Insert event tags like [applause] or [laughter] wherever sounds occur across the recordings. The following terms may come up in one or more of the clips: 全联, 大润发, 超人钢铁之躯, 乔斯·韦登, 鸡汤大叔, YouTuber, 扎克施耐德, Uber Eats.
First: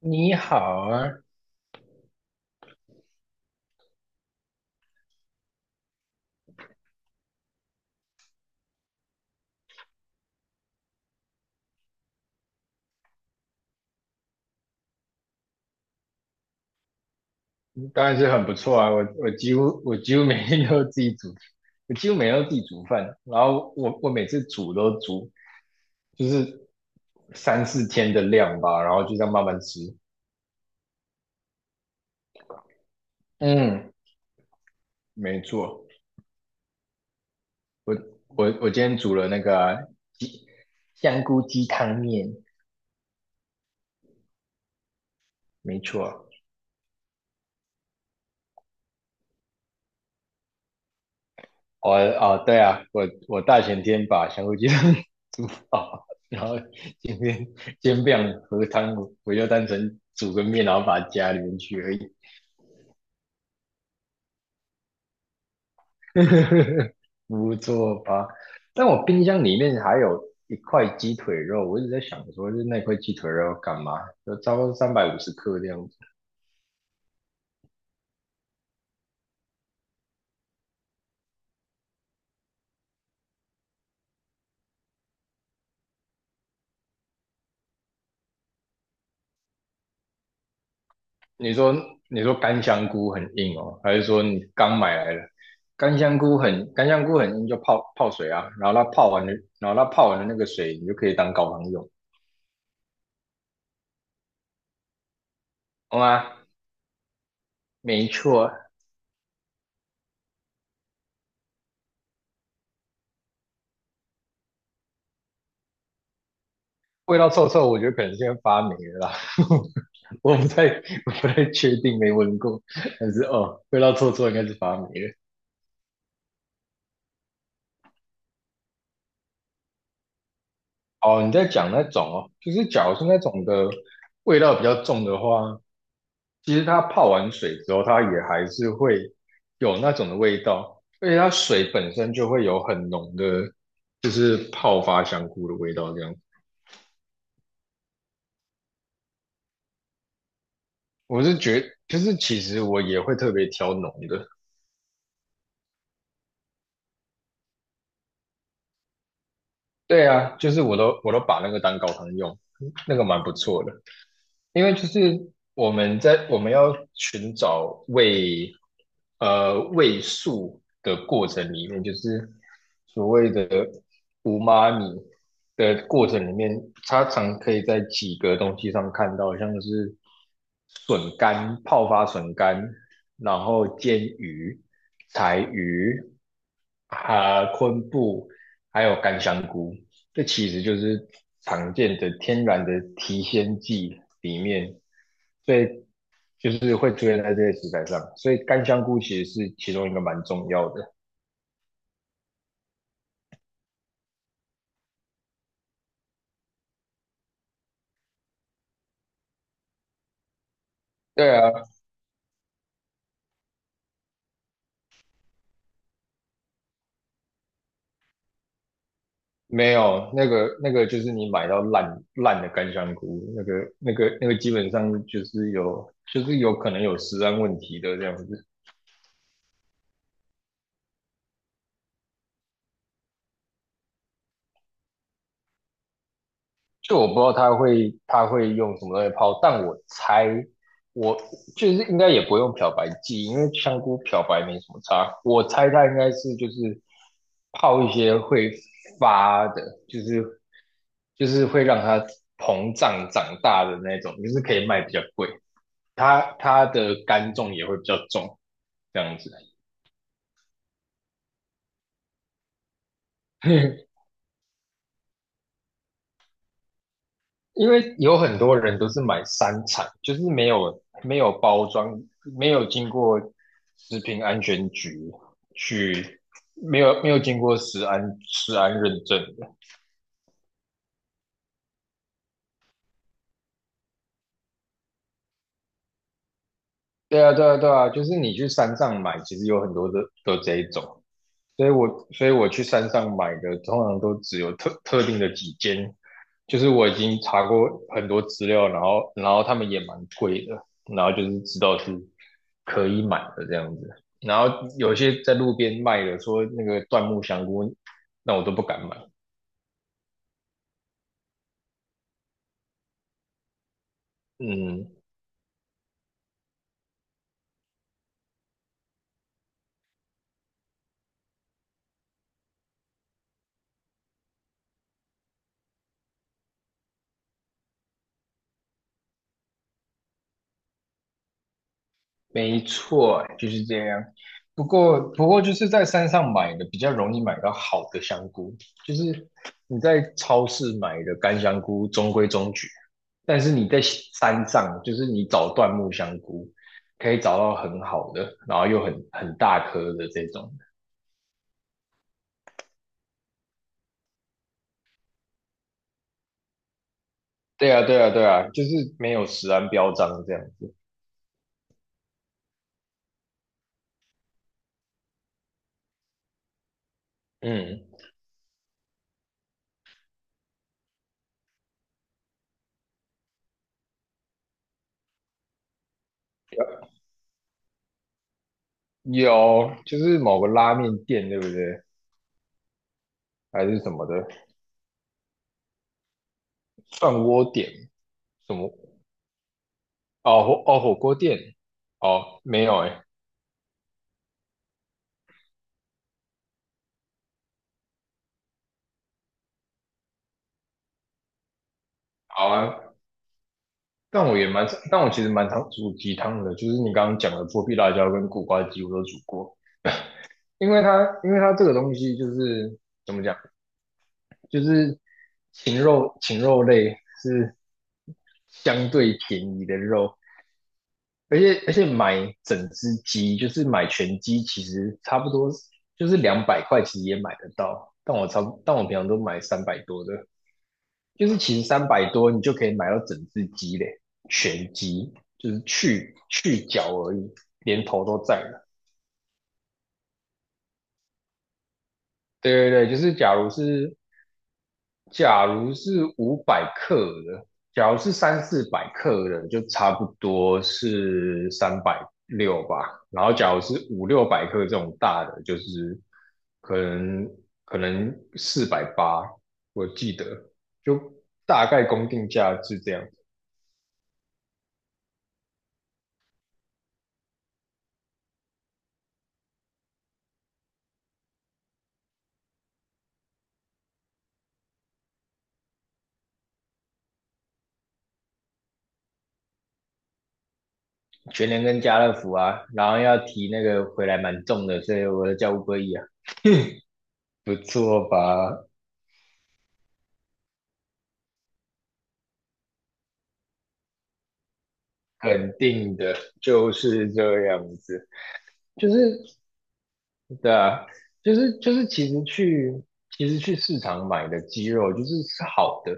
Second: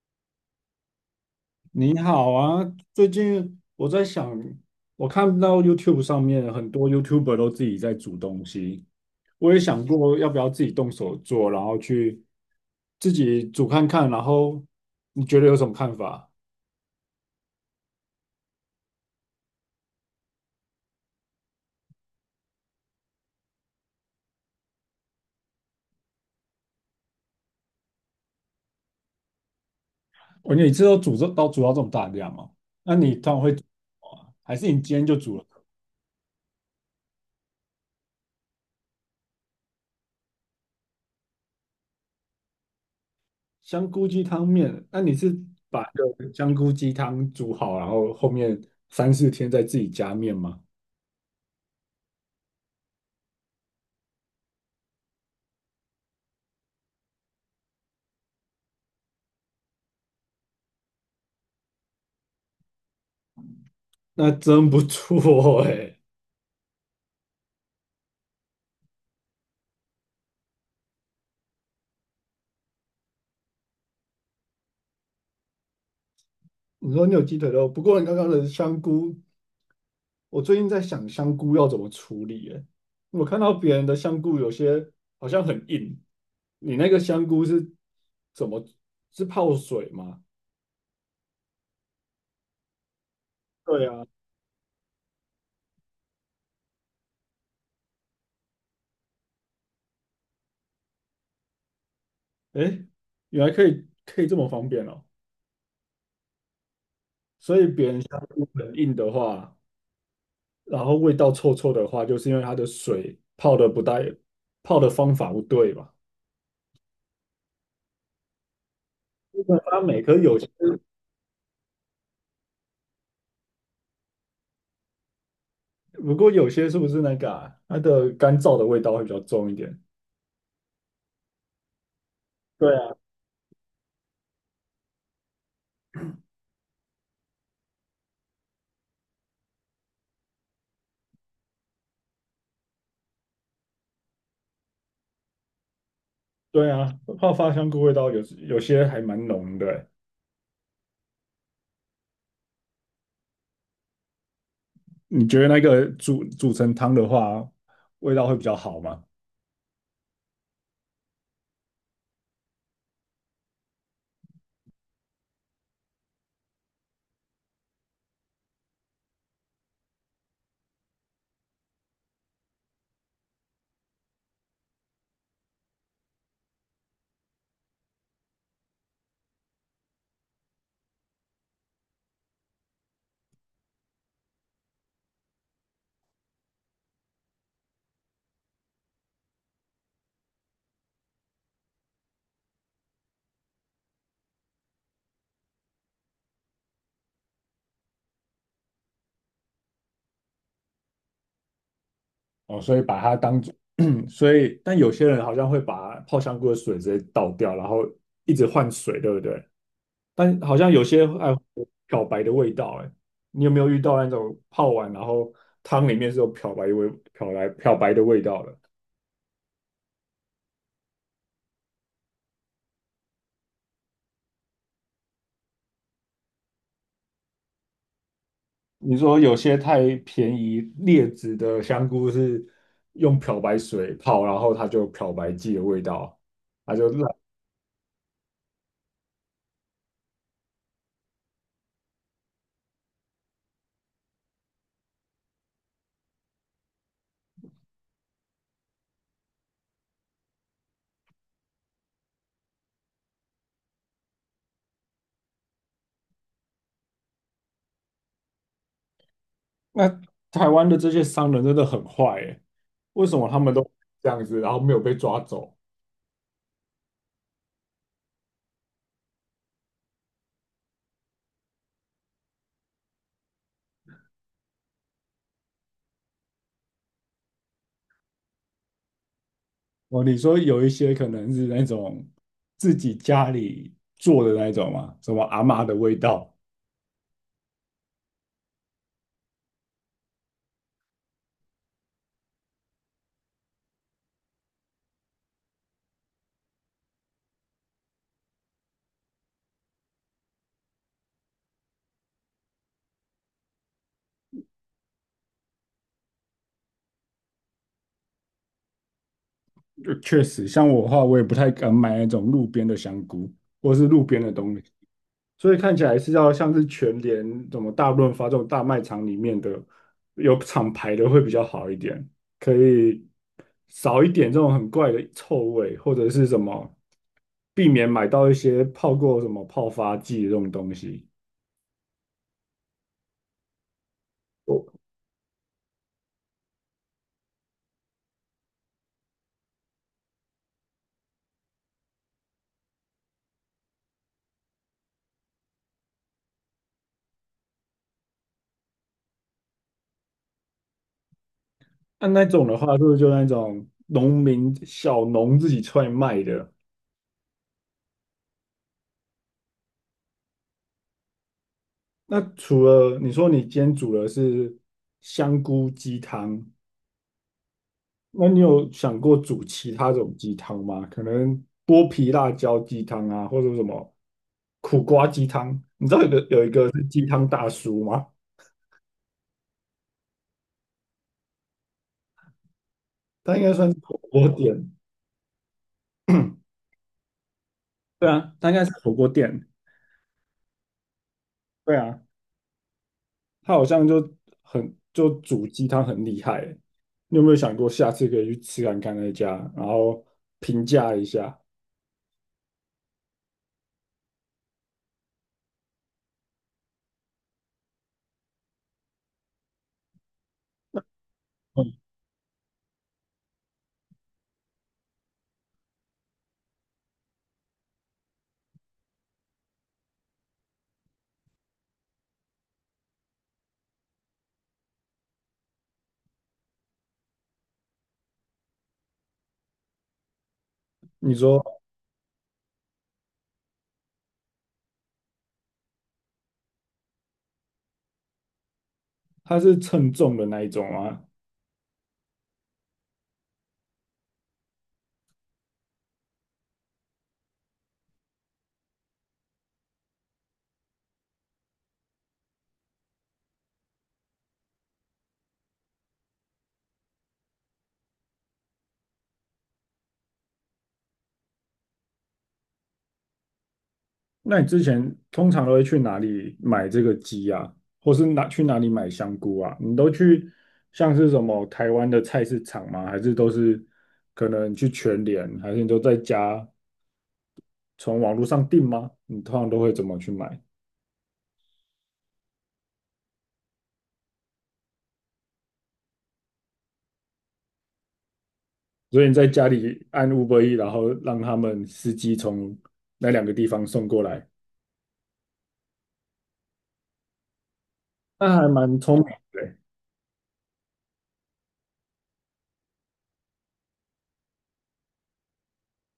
你好啊，你好啊，最近我在想，我看到 YouTube 上面很多 YouTuber 都自己在煮东西，我也想过要不要自己动手做，然后去自己煮看看，然后你觉得有什么看法？当然是很不错啊。我几乎每天都自己煮，我几乎每天都自己煮饭。然后我每次煮都煮就是三四天的量吧，然后就这样慢慢吃。你每次都煮到这么大量哦，那你通常会煮什嗯，么啊还是你今天就煮没了错。我我今天煮了那个啊鸡香菇鸡汤面，香菇鸡汤面？那你是没把一错。个香菇鸡汤煮好，然后后面3、4天再自己加面吗？对啊，我大前天把香菇鸡汤 [laughs] 煮好，然后今天煎饼和汤，我就单纯煮个面，然后把它加里面去而已。那真不错哎。[laughs] 不错吧？但我冰箱里面还有一块鸡腿肉，我一直在想说，就是那块鸡腿肉要干嘛？就差不多350克这样子。你说你有鸡腿肉，不过你刚刚的香菇，我最近在想香菇要怎么处理耶。我看到别人的香菇有些好像很硬，你那个香菇是怎么是泡水吗？你说干香菇很硬哦，对还是啊，说你刚买来的干香菇很硬就泡泡水啊，然后它泡完的那个水你就可以当高汤用，诶，原来可以这么方便哦。好吗？所以别人没香菇错，很硬的话，然后味道臭臭的话，就是因为它的水泡的不带，泡的方法不对吧？味道臭臭，我觉得可能是因为发霉了啦。它每颗 [laughs] 我有些，不太我不太确定，没闻过，但是哦，味道臭臭应该是发霉了。不过有些是不是那个啊，它的干燥的味道会比较重一点？哦，你在讲那种哦，就是对假啊，如是那种的味道比较重的话，其实它泡完水之后，它也还是会有那种的味道，而且它水本身就会有很浓的，就是泡发香菇的味道。这样，对啊，泡发香菇味道有些还蛮浓的欸。我是觉就是其实我也会特别挑浓的。你觉得那个煮成汤的话，味道会比较好吗？对啊，就是我都把那个当高汤用，那个蛮不错的。因为就是我们要寻找味素的过程里面，就是所谓的无妈咪的过程里面，它常可以在几个东西上看到，像是笋干、泡发笋干，然后煎鱼、柴鱼、昆布，还有干香菇。这其实就是常见的天然的提鲜剂里面，所以就是会出现在这些食材上，所以干香菇其实是其中一个蛮重要的。哦，所以把它当做，[clears throat] 所以但有些人好像会把泡香菇的水直接倒掉，然后一直换水，对不对？但好像有些爱对啊，漂白的味道，哎，你有没有遇到那种泡完然后汤里面是有漂白味、漂白的味道的？没有那个就是你买到烂烂的干香菇，那个基本上就是有可能有食安问题的这样子。你说有些太便宜劣质的香菇是用漂白水泡，然后它就有漂白剂的味道，它就就我不烂。知道他会用什么东西泡，但我猜我就是应该也不用漂白剂，因为香菇漂白没什么差。我猜他应该是就是泡一些会发的，就是就是会让它膨胀长大的那种，就是可以卖比较贵。它的干重也会比较重，这样子。那台湾的这些商人真的很坏诶，为什么他们都 [laughs] 这样子，然后没有被抓走？因为有很多人都是买三产，就是没有包装，没有经过食品安全局去，没有经过食安认证的。哦，你说有一些可能是那种自己家里做的那种嘛，什么阿嬷的味道，对啊，对啊，对啊，就是你去山上买，其实有很多的都这一种。所以我去山上买的，通常都只有特定的几间，就是我已经查过很多资料，然后他们也蛮贵的，然后就是知道是可以买的这样子，然后有些在路边卖的，说那个椴木香菇，那我都不敢买。就确实，像我的话，我也不太敢买那种路边的香菇或是路边的东西。嗯，所以看起来是要像是全联、什么大润发这种大卖场里面的有厂牌的会比较好一点，可以少一点这种很怪的臭味，或者是什么避免买到一些泡过什么泡发剂这种东西。没错，就是这样。哦，不过就是在山上买的比较容易买到好的香菇，就是你在超市买的干香菇中规中矩，但是你在山上，就是你找椴木香菇，可以找到很好的，然后又很大颗的这种。那种的话，是不是就那种农民小农自己出来卖的？对啊，对啊，对啊，就是没有食安标章这样子。那除了你说你今天煮的是香菇鸡汤，嗯，那你有想过煮其他种鸡汤吗？可能剥皮辣椒鸡汤啊，或者什么苦瓜鸡汤？你知道鸡汤大叔吗？有，就是某个拉面店，对不对？他应该还算是是什火么的锅店，涮锅店，对啊，他应什该是么火锅店，哦火哦火锅店。对啊，哦，没有哎。他好像就煮鸡汤很厉害欸。你有没有想过下次可以去吃看看那家，然后评价一下？好啊，但我其实蛮常煮鸡汤的，就是你刚刚讲的剥皮辣椒跟苦瓜鸡我都煮过，因为它这嗯，个东西就是怎么讲，就是禽肉类是相对便宜的肉，而且买整只鸡就是买全鸡，其实差不多就是200块，其实也买得到，但我差不但我平常都买三百多的。你就是说其实三百多你就可以买到整只鸡嘞，全鸡，就是去脚而已，连头都在了。他是称重的那一种吗？对对对，就是假如是500克的，假如是三四百克的，就差不多是360吧。然后假如是五六百克这种大的，就是可能可能480，我记得就大概公定价是这样。那你之前通常都会去哪里买这个鸡啊，或是去哪里买香菇啊？你都去像是什么台湾的菜市场吗？还是都是可能去全联，还是你都在家从网络上订吗？你通常都会怎么去买？全联跟家乐福啊，然后要提那个回来蛮重的，所以我就叫 u b e 啊。[laughs] 不错吧？所以你在家里按 Uber E，然后让他们司机从那两个地方送过来，肯定的，就是这样子。那还蛮就聪明是的欸。对啊，就是，其实去市场买的鸡肉就是是好的，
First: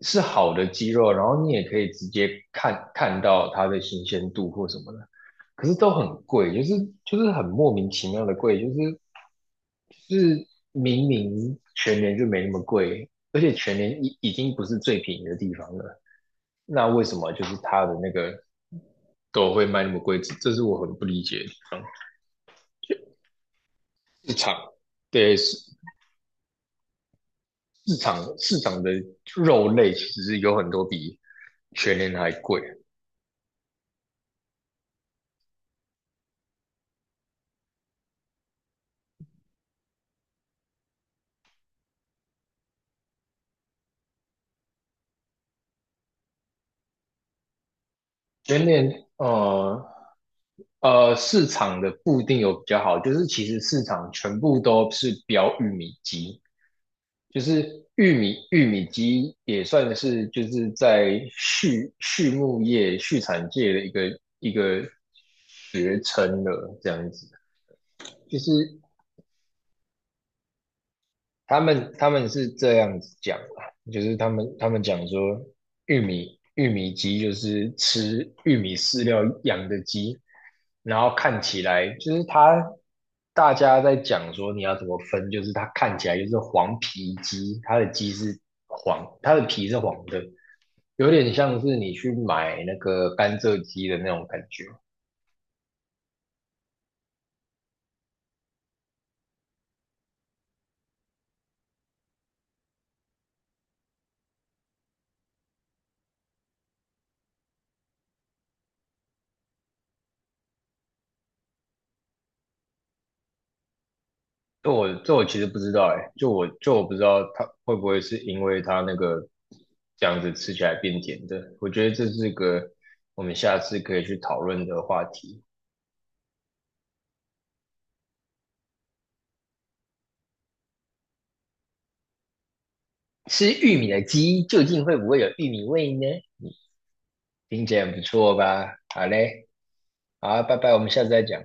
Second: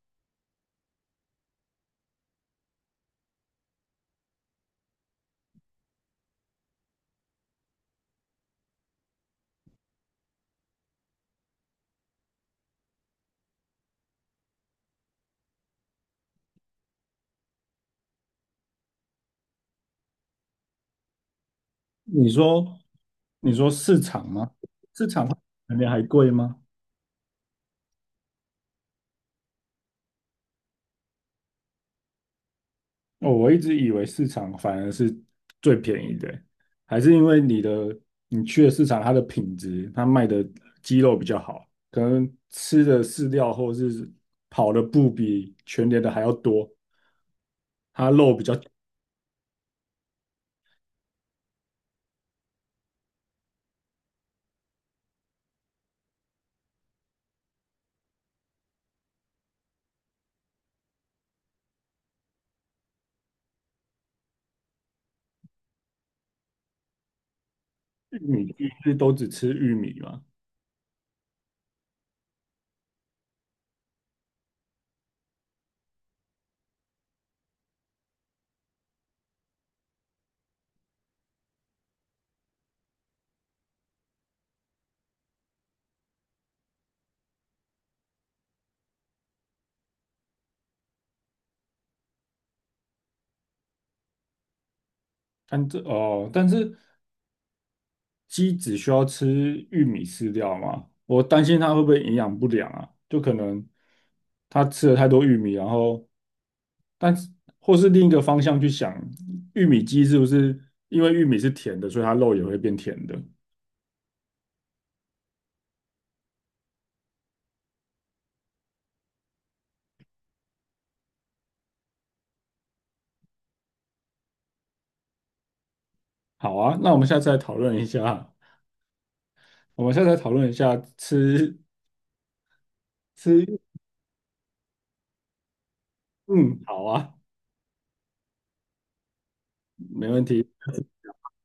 是好的鸡肉，然后你也可以直接看到它的新鲜度或什么的，可是都很贵，就是很莫名其妙的贵，就是明明全年就没那么贵，而且全年已经不是最便宜的地方了，那为什么就是它的那个都会卖那么贵？这是我很不理解的地方。你说，你说市场市吗？场市场会对，比市全联还贵吗？市场市场的肉类其实有很多比全年还贵。哦，我一直以为市场反而是最便宜的欸。还是因为你去的市场，它的品质，它卖的鸡肉比较好，可能吃的饲料或是跑的步比全年的还要多，它肉比较全年呃市场的不一定有比较好，就是其实市场全部都是标玉米鸡，就是玉米鸡也算是就是在畜牧业畜产界的一个学称了，这样子。玉就米，玉是米都只吃玉米嘛。他们是这样子讲的，就是他们讲说，玉米鸡就是吃玉米饲料养的鸡，然后看起来就是它，大家在讲说你要怎么分，就是它看起来就是黄皮鸡，它的鸡是黄，它的皮是黄的，有点像是你去买那个甘蔗鸡的那种感觉。但这哦，但是鸡只需要吃玉米饲料吗？我担心它会不会营养不良啊？就可能它吃了太多玉米，然后，但是或是另一个方向去想，玉米鸡是不是因为玉米是甜的，所以它肉也会变甜的？这我其实不知道哎，就我不知道它会不会是因为它那个这样子吃起来变甜的，我觉得这是个我们下次可以去讨论的话题。好啊，那我们下次来讨论一下，我们下次来讨论一下吃吃吃，玉米的鸡究竟会不会有玉米味呢？嗯，好啊，听起来很不错吧？好嘞，没问好啊题。拜拜，我们下次再讲。